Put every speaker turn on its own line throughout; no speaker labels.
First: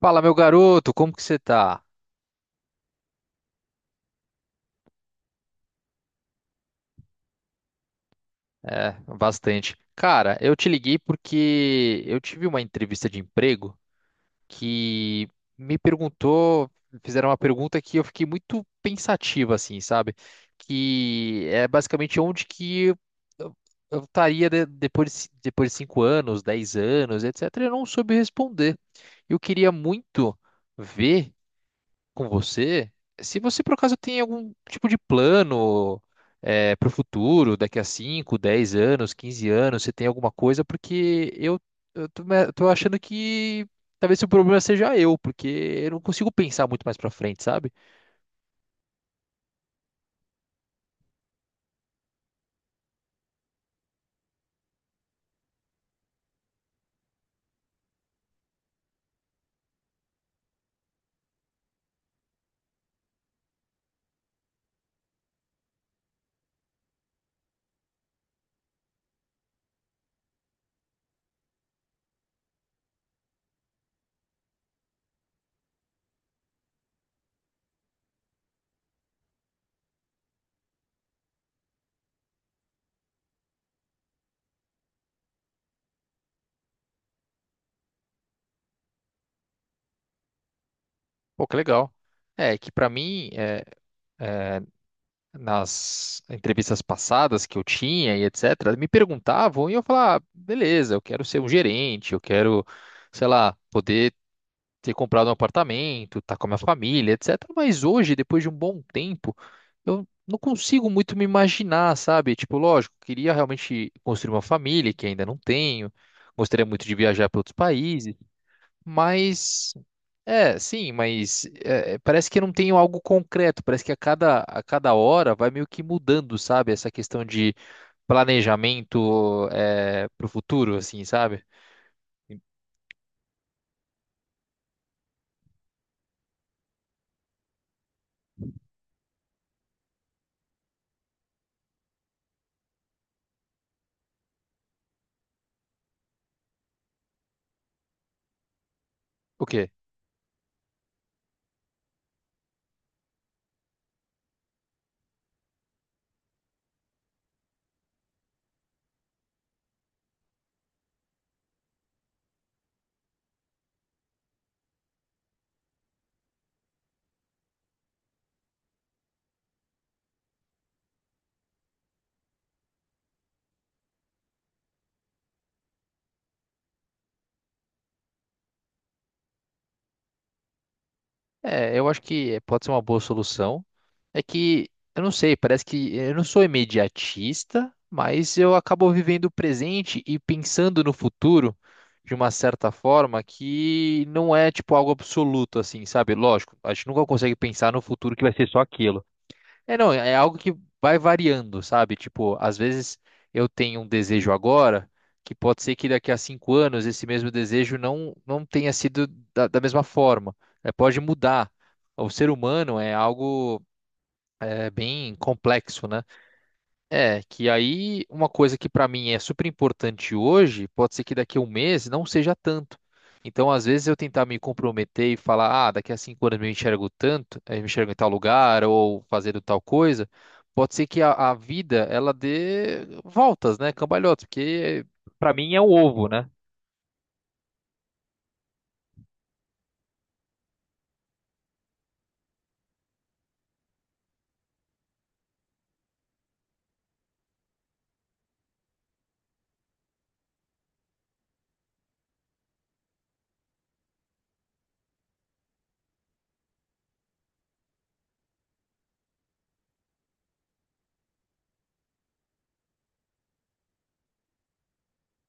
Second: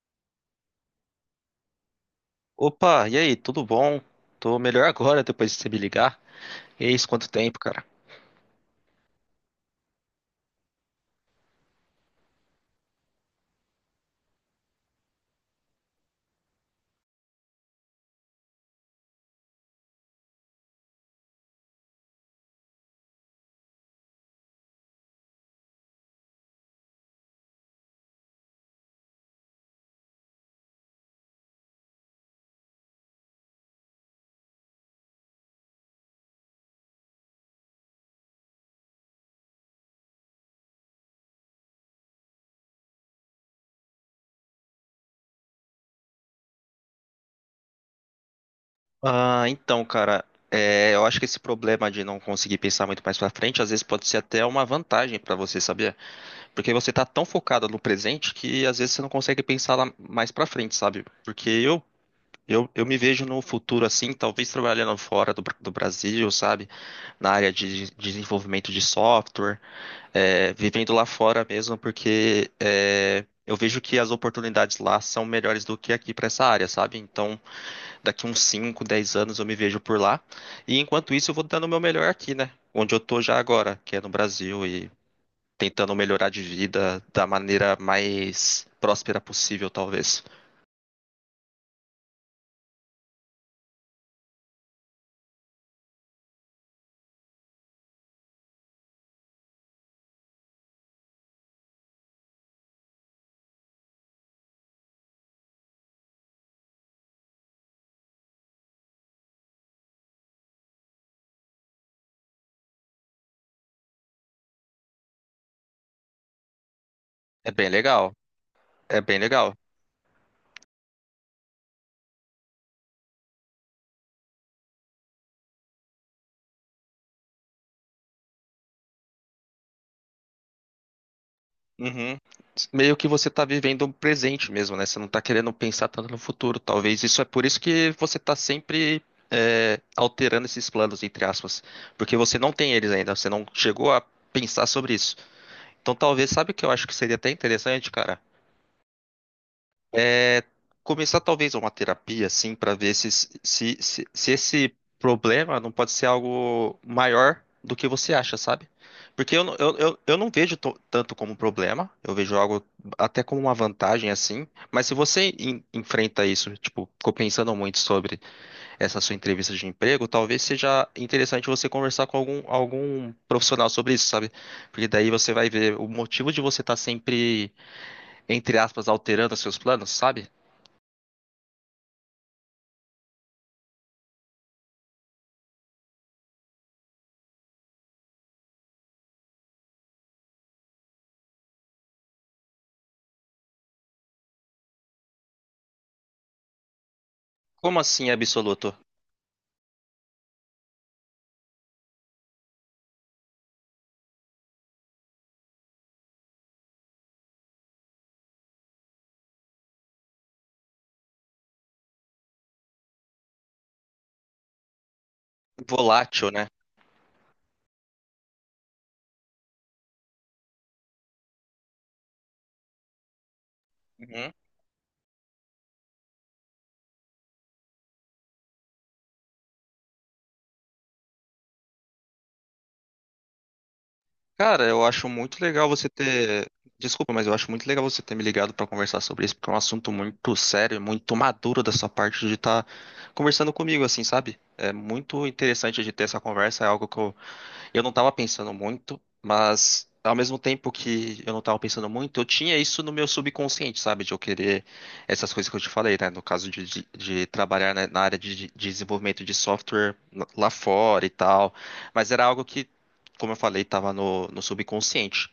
Fala, meu garoto, como que você tá?
Opa, e aí, tudo bom? Tô melhor agora depois de você me ligar. Eis quanto tempo, cara?
É, bastante. Cara, eu te liguei porque eu tive uma entrevista de emprego que me perguntou, fizeram uma pergunta que eu fiquei muito pensativa, assim, sabe? Que é basicamente onde que eu estaria, depois de 5 anos, 10 anos, etc. Eu não soube responder. Eu queria muito ver com você, se você por acaso tem algum tipo de plano para o futuro, daqui a 5 10 anos, 15 anos, você tem alguma coisa, porque eu tô achando que talvez o problema seja eu, porque eu não consigo pensar muito mais para frente, sabe?
Ah, então, cara, eu acho que esse problema de não conseguir pensar muito mais pra frente, às vezes pode ser até uma vantagem pra você, sabia? Porque você tá tão focado no presente que às vezes você não consegue pensar lá mais pra frente, sabe? Porque eu me vejo no futuro assim, talvez trabalhando fora do, do Brasil, sabe? Na área de desenvolvimento de software. Vivendo lá fora mesmo, porque eu vejo que as oportunidades lá são melhores do que aqui para essa área, sabe? Então, daqui uns 5 10 anos eu me vejo por lá. E enquanto isso, eu vou dando o meu melhor aqui, né? Onde eu tô já agora, que é no Brasil, e tentando melhorar de vida da maneira mais próspera possível, talvez.
Pô, que legal. É, que para mim, é, nas entrevistas passadas que eu tinha e etc., me perguntavam e eu falava, ah, beleza, eu quero ser um gerente, eu quero, sei lá, poder ter comprado um apartamento, tá com a minha família, etc. Mas hoje, depois de um bom tempo, eu não consigo muito me imaginar, sabe? Tipo, lógico, queria realmente construir uma família, que ainda não tenho. Gostaria muito de viajar para
É
outros
bem legal.
países.
É bem legal.
Mas, é, sim, mas parece que eu não tenho algo concreto. Parece que a cada hora vai meio que mudando, sabe? Essa questão de planejamento, para o futuro, assim, sabe?
Uhum. Meio que você tá vivendo um presente mesmo, né? Você não tá querendo pensar tanto no futuro. Talvez isso é por isso que você tá sempre alterando esses planos, entre aspas. Porque você não tem eles ainda, você não chegou a pensar sobre isso. Então talvez, sabe o que eu acho que seria até interessante, cara?
O quê?
É, Começar talvez uma terapia, assim, para ver se esse problema não pode ser algo maior do que você acha, sabe? Porque eu não vejo tanto como um problema, eu vejo algo até como uma vantagem, assim, mas se você enfrenta isso, tipo, ficou pensando muito sobre essa sua entrevista de emprego, talvez seja interessante você conversar com algum profissional sobre isso, sabe? Porque daí você vai ver o motivo de você estar sempre, entre aspas, alterando os seus planos, sabe?
É, eu acho que pode ser uma boa solução. É que, eu não sei, parece que eu não sou imediatista, mas eu acabo vivendo o presente e pensando no futuro de uma certa forma que não é tipo algo absoluto, assim, sabe? Lógico, a gente nunca consegue pensar
Como
no
assim
futuro que vai ser só
absoluto?
aquilo. É, não, é algo que vai variando, sabe? Tipo, às vezes eu tenho um desejo agora, que pode ser que daqui a 5 anos esse mesmo desejo não tenha sido da mesma forma. É, pode mudar. O ser humano é algo bem complexo, né?
Volátil, né?
É, que aí uma coisa que pra mim é super importante hoje, pode ser que daqui a um mês não seja tanto. Então, às vezes eu tentar
Uhum.
me comprometer e falar, ah, daqui a 5 anos eu me enxergo tanto, me enxergo em tal lugar ou fazendo tal coisa, pode ser que a vida ela dê voltas, né, cambalhotas,
Cara, eu
porque
acho
pra
muito
mim é
legal
o
você
ovo, né?
ter. Desculpa, mas eu acho muito legal você ter me ligado pra conversar sobre isso, porque é um assunto muito sério, e muito maduro da sua parte de estar conversando comigo, assim, sabe? É muito interessante de ter essa conversa, é algo que eu não tava pensando muito, mas ao mesmo tempo que eu não tava pensando muito, eu tinha isso no meu subconsciente, sabe? De eu querer essas coisas que eu te falei, né? No caso de trabalhar na área de desenvolvimento de software lá fora e tal. Mas era algo que, como eu falei, tava no subconsciente.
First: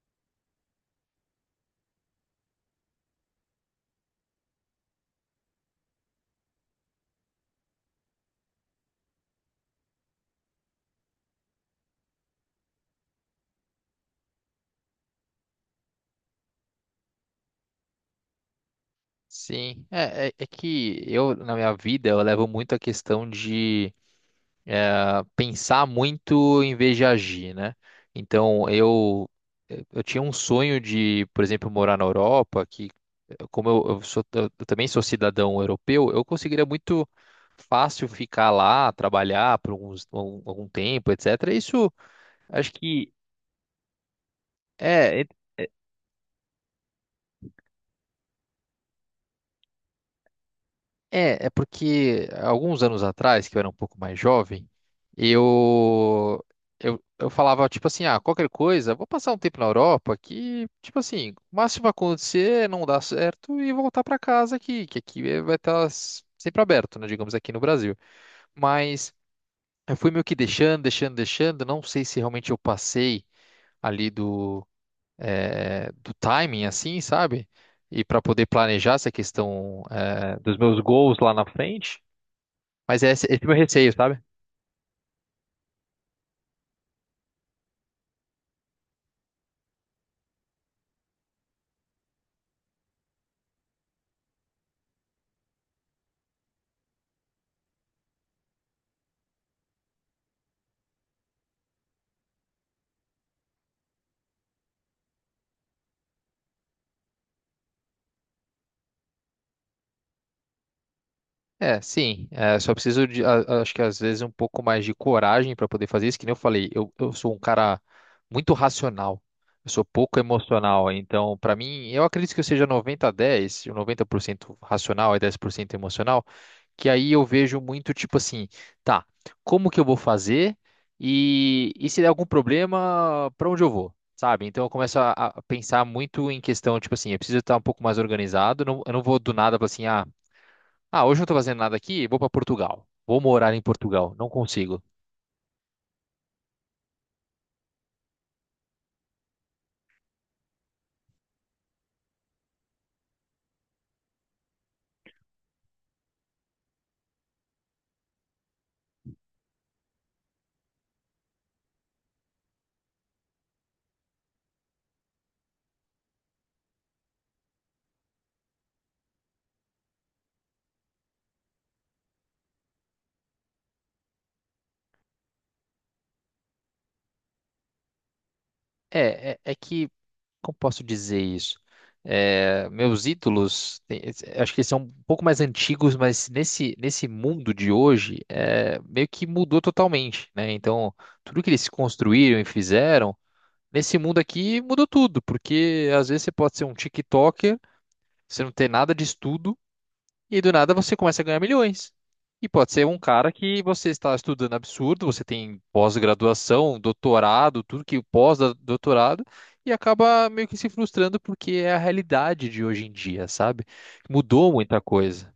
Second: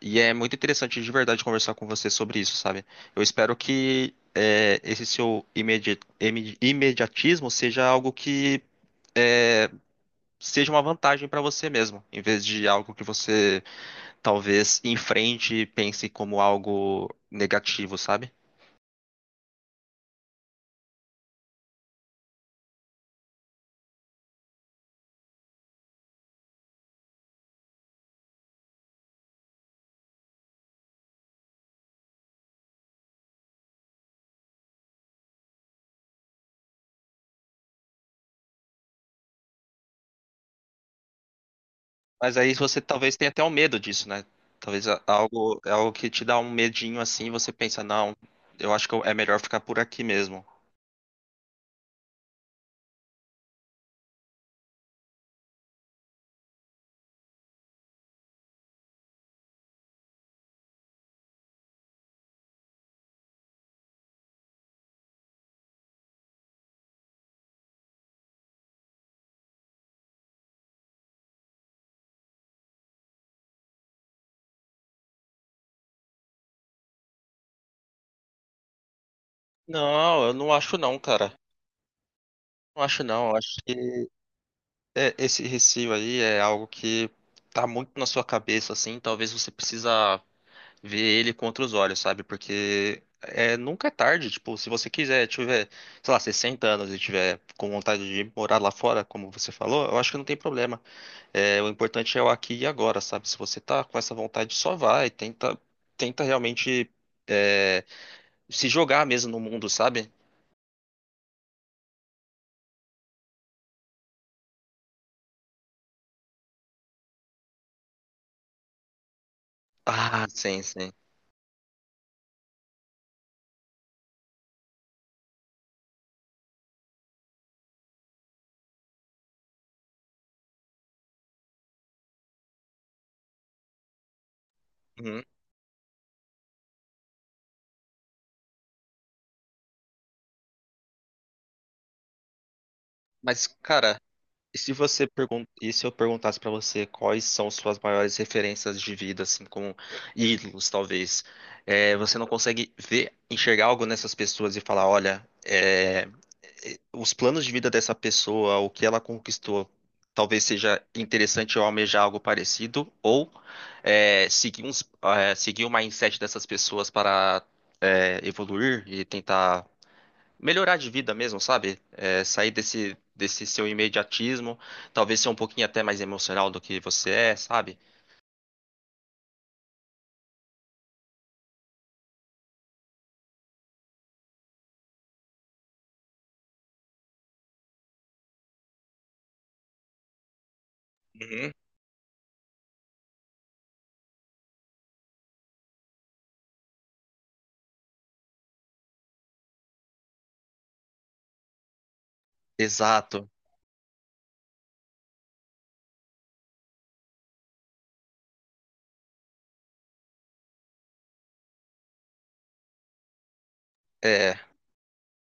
E é muito interessante de verdade conversar com você sobre isso, sabe? Eu espero que. Esse seu imediatismo seja algo que seja uma vantagem para você mesmo, em vez de algo que você talvez enfrente e pense como algo negativo, sabe?
Sim, é que eu na minha vida eu levo muito a questão de pensar muito em vez de agir, né? Então, eu tinha um sonho de, por exemplo, morar na Europa, que, como eu também sou cidadão europeu, eu conseguiria muito fácil ficar lá, trabalhar por algum tempo, etc. Isso,
Mas aí
acho
você
que
talvez tenha até um medo disso, né? Talvez
é.
algo é algo que te dá um medinho assim, e você pensa, não, eu acho que é melhor ficar por aqui mesmo.
É, é porque alguns anos atrás, que eu era um pouco mais jovem, eu, eu falava, tipo assim, ah, qualquer coisa, vou passar um tempo na Europa que, tipo assim, o máximo que vai acontecer é não dar certo e voltar para casa aqui, que aqui, vai estar sempre aberto, né, digamos, aqui no Brasil. Mas eu fui meio que deixando, deixando, deixando, não sei se realmente eu passei ali do timing, assim, sabe? E para poder planejar essa questão,
Não, eu não
dos
acho
meus
não,
goals
cara.
lá na frente.
Não
Mas
acho
esse,
não. Eu
esse é o
acho
meu receio,
que
sabe?
esse receio aí é algo que tá muito na sua cabeça, assim. Talvez você precisa ver ele contra os olhos, sabe? Porque é, nunca é tarde, tipo, se você quiser, tiver, sei lá, 60 anos e tiver com vontade de morar lá fora, como você falou, eu acho que não tem problema. É, o importante é o aqui e agora, sabe? Se você tá com essa vontade, só vai, tenta, tenta realmente é, se jogar mesmo no mundo, sabe?
É, sim. É, só preciso de, acho que às vezes um pouco mais de coragem para poder fazer isso. Que nem eu falei, eu sou um cara muito racional. Eu sou pouco
Ah, sim,
emocional.
sim.
Então, para mim, eu acredito que eu seja 90 a dez, ou 90% racional e 10% emocional. Que aí eu vejo muito tipo assim, tá, como que eu vou fazer? E, se der algum problema, para onde eu vou? Sabe? Então eu começo a,
Uhum.
a pensar muito em questão, tipo assim, eu preciso estar um pouco mais organizado. Eu não vou do nada, falar assim, ah. Ah, hoje eu não tô fazendo nada aqui, vou pra Portugal. Vou
Mas,
morar em
cara,
Portugal, não
e se
consigo.
você pergun e se eu perguntasse pra você quais são suas maiores referências de vida, assim, como ídolos, talvez, é, você não consegue ver, enxergar algo nessas pessoas e falar, olha, os planos de vida dessa pessoa, o que ela conquistou, talvez seja interessante eu almejar algo parecido, ou seguir seguir o mindset dessas pessoas para evoluir e tentar melhorar de vida mesmo, sabe? É, sair desse seu imediatismo, talvez ser um pouquinho até mais emocional do que você é, sabe?
É que, como posso dizer isso? É, meus ídolos, acho que eles são um pouco mais antigos, mas nesse mundo de hoje, meio que mudou totalmente, né? Então, tudo que
Uhum.
eles construíram e fizeram, nesse mundo aqui mudou tudo, porque às vezes você pode ser um TikToker, você não ter nada de estudo, e do nada você começa a ganhar milhões. E pode ser um
Exato.
cara que você está estudando absurdo, você tem pós-graduação, doutorado, tudo que pós-doutorado, e acaba meio que se frustrando porque é a realidade de hoje em dia, sabe?
É,
Mudou muita coisa.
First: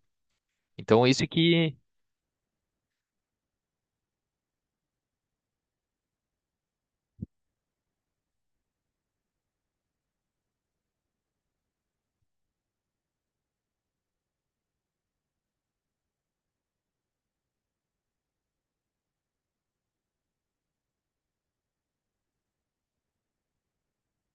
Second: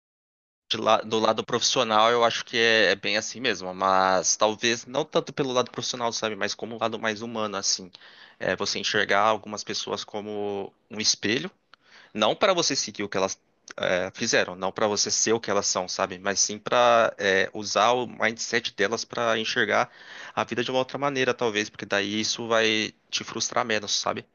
de
Então,
do
isso
lado
que
profissional eu acho que é bem assim mesmo, mas talvez não tanto pelo lado profissional, sabe? Mas como o lado mais humano, assim. É, você enxergar algumas pessoas como um espelho. Não para você seguir o que elas fizeram, não para você ser o que elas são, sabe? Mas sim para usar o mindset delas para enxergar a vida de uma outra maneira, talvez, porque daí isso vai te frustrar menos, sabe?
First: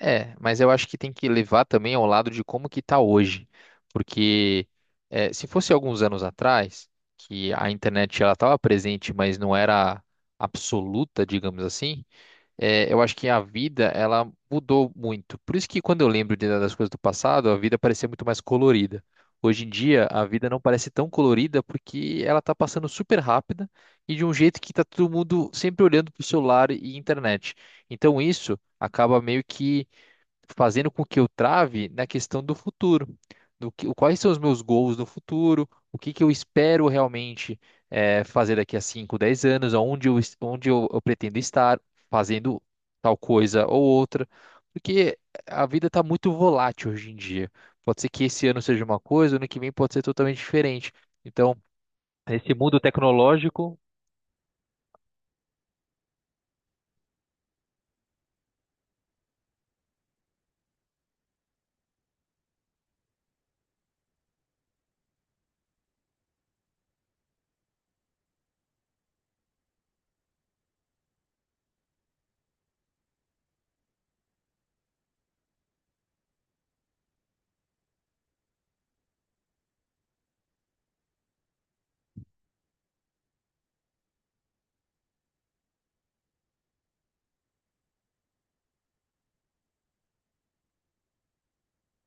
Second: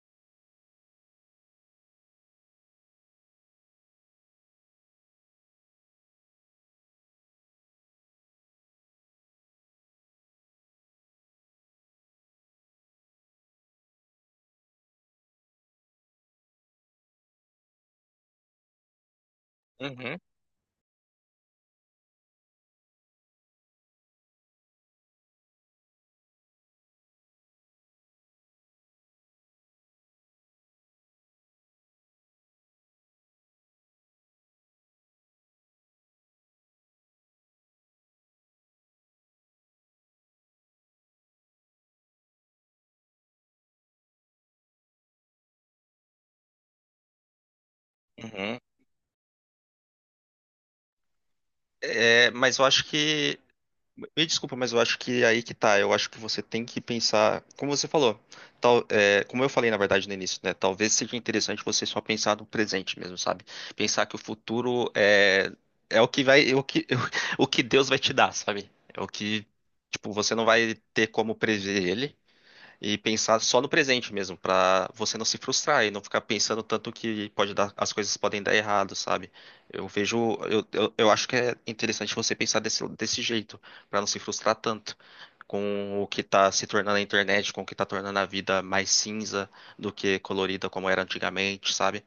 é, mas eu acho que tem que levar também ao lado de como que tá hoje. Porque, se fosse alguns anos atrás, que a internet ela estava presente, mas não era absoluta, digamos assim. Eu acho que a vida, ela mudou muito. Por isso que quando eu lembro das coisas do passado, a vida parecia muito mais colorida. Hoje em dia,
Uhum,
a vida não parece tão colorida porque ela tá passando super rápida e de um jeito que tá todo mundo sempre olhando pro celular e internet. Então isso acaba meio que fazendo com que eu trave na questão do futuro, do que, quais são os meus goals no futuro, o que que eu espero realmente, fazer daqui a 5, 10 anos, onde eu pretendo estar fazendo tal coisa ou outra, porque a vida está muito volátil hoje em dia. Pode ser que esse
uhum.
ano seja uma coisa, ano que vem pode ser totalmente diferente. Então,
É,
nesse
mas eu
mundo
acho que
tecnológico.
me desculpa, mas eu acho que é aí que tá. Eu acho que você tem que pensar, como você falou, tal, é, como eu falei na verdade no início, né? Talvez seja interessante você só pensar no presente mesmo, sabe? Pensar que o futuro é o que vai, é o que, o que Deus vai te dar, sabe? É o que, tipo, você não vai ter como prever ele. E pensar só no presente mesmo, pra você não se frustrar e não ficar pensando tanto que pode dar, as coisas podem dar errado, sabe? Eu vejo, eu acho que é interessante você pensar desse jeito, pra não se frustrar tanto com o que tá se tornando a internet, com o que tá tornando a vida mais cinza do que colorida como era antigamente, sabe?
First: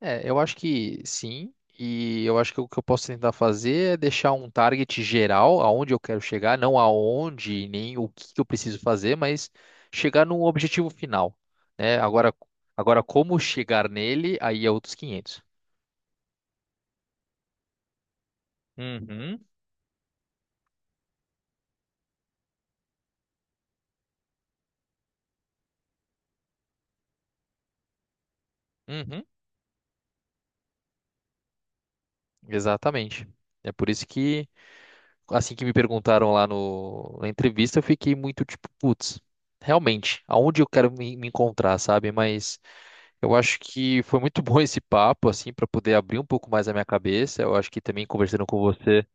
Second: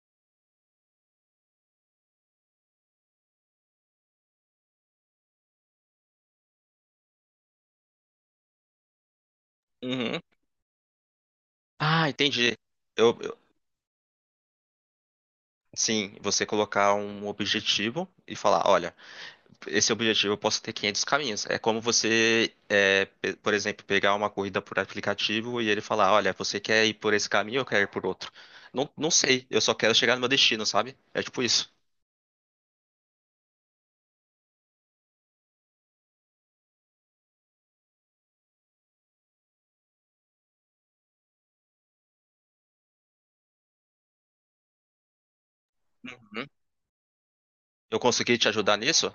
É, eu acho que sim, e eu acho que o que eu posso tentar fazer é deixar um target geral, aonde eu quero chegar, não aonde, nem o que que eu preciso fazer, mas
Uhum.
chegar num objetivo final, né?
Ah,
Agora,
entendi.
agora
Eu, eu-
como chegar nele, aí é outros 500.
sim, você colocar um objetivo e falar, olha,
Uhum,
esse objetivo eu posso ter 500 caminhos. É como você, por exemplo, pegar uma corrida por aplicativo e ele falar, olha, você quer ir por esse caminho ou quer ir por outro? Não, não
uhum,
sei, eu só quero chegar no meu destino, sabe? É tipo isso.
exatamente. É por isso que, assim que me perguntaram lá no, na entrevista, eu fiquei muito tipo, putz, realmente, aonde eu quero me encontrar, sabe? Mas eu acho que foi muito bom esse papo, assim, para poder abrir um
Uhum.
pouco mais a minha cabeça. Eu acho que
Eu
também
consegui
conversando
te
com
ajudar
você,
nisso?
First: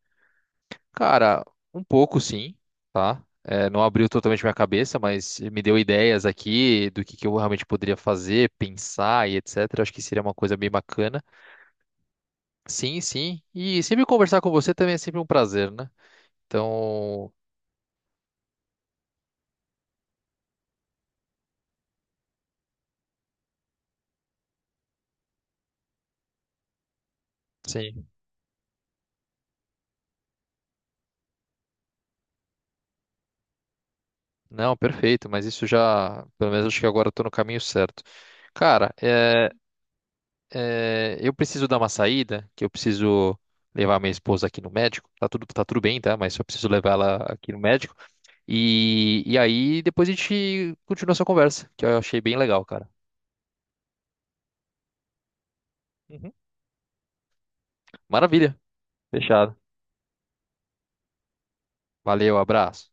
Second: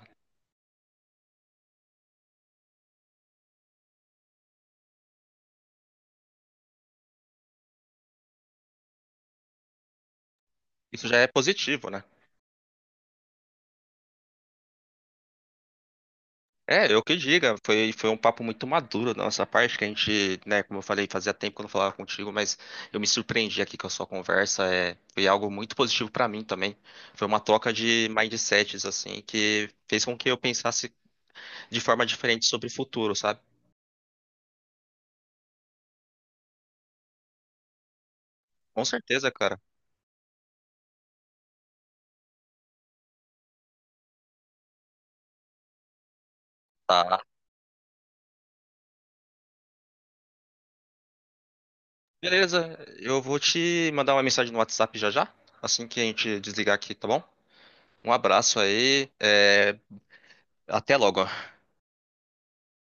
cara, um pouco sim, tá? É, não abriu totalmente minha cabeça, mas me deu ideias aqui do que eu realmente poderia fazer, pensar e etc. Acho que seria uma coisa bem
Isso já
bacana.
é positivo, né?
Sim, sim. E sempre conversar com você também é sempre um prazer, né?
É, eu que
Então,
diga, foi um papo muito maduro da nossa parte, que a gente, né, como eu falei, fazia tempo que eu não falava contigo, mas eu me surpreendi aqui com a sua conversa, é, foi algo muito positivo pra mim também. Foi uma troca de
sim.
mindsets, assim, que fez com que eu pensasse de forma diferente sobre o futuro, sabe?
Não, perfeito, mas isso já, pelo menos acho que agora eu tô no caminho certo.
Com
Cara,
certeza,
é.
cara.
É, eu preciso dar uma saída, que eu preciso levar minha esposa aqui no médico. Tá tudo bem, tá? Mas só preciso levar ela
Tá.
aqui no médico. E, aí depois a gente continua essa conversa, que eu achei bem legal,
Beleza,
cara.
eu vou te mandar uma mensagem no WhatsApp já já, assim que a
Uhum.
gente desligar aqui, tá bom? Um
Maravilha.
abraço aí,
Fechado.
é, até logo.
Valeu, abraço.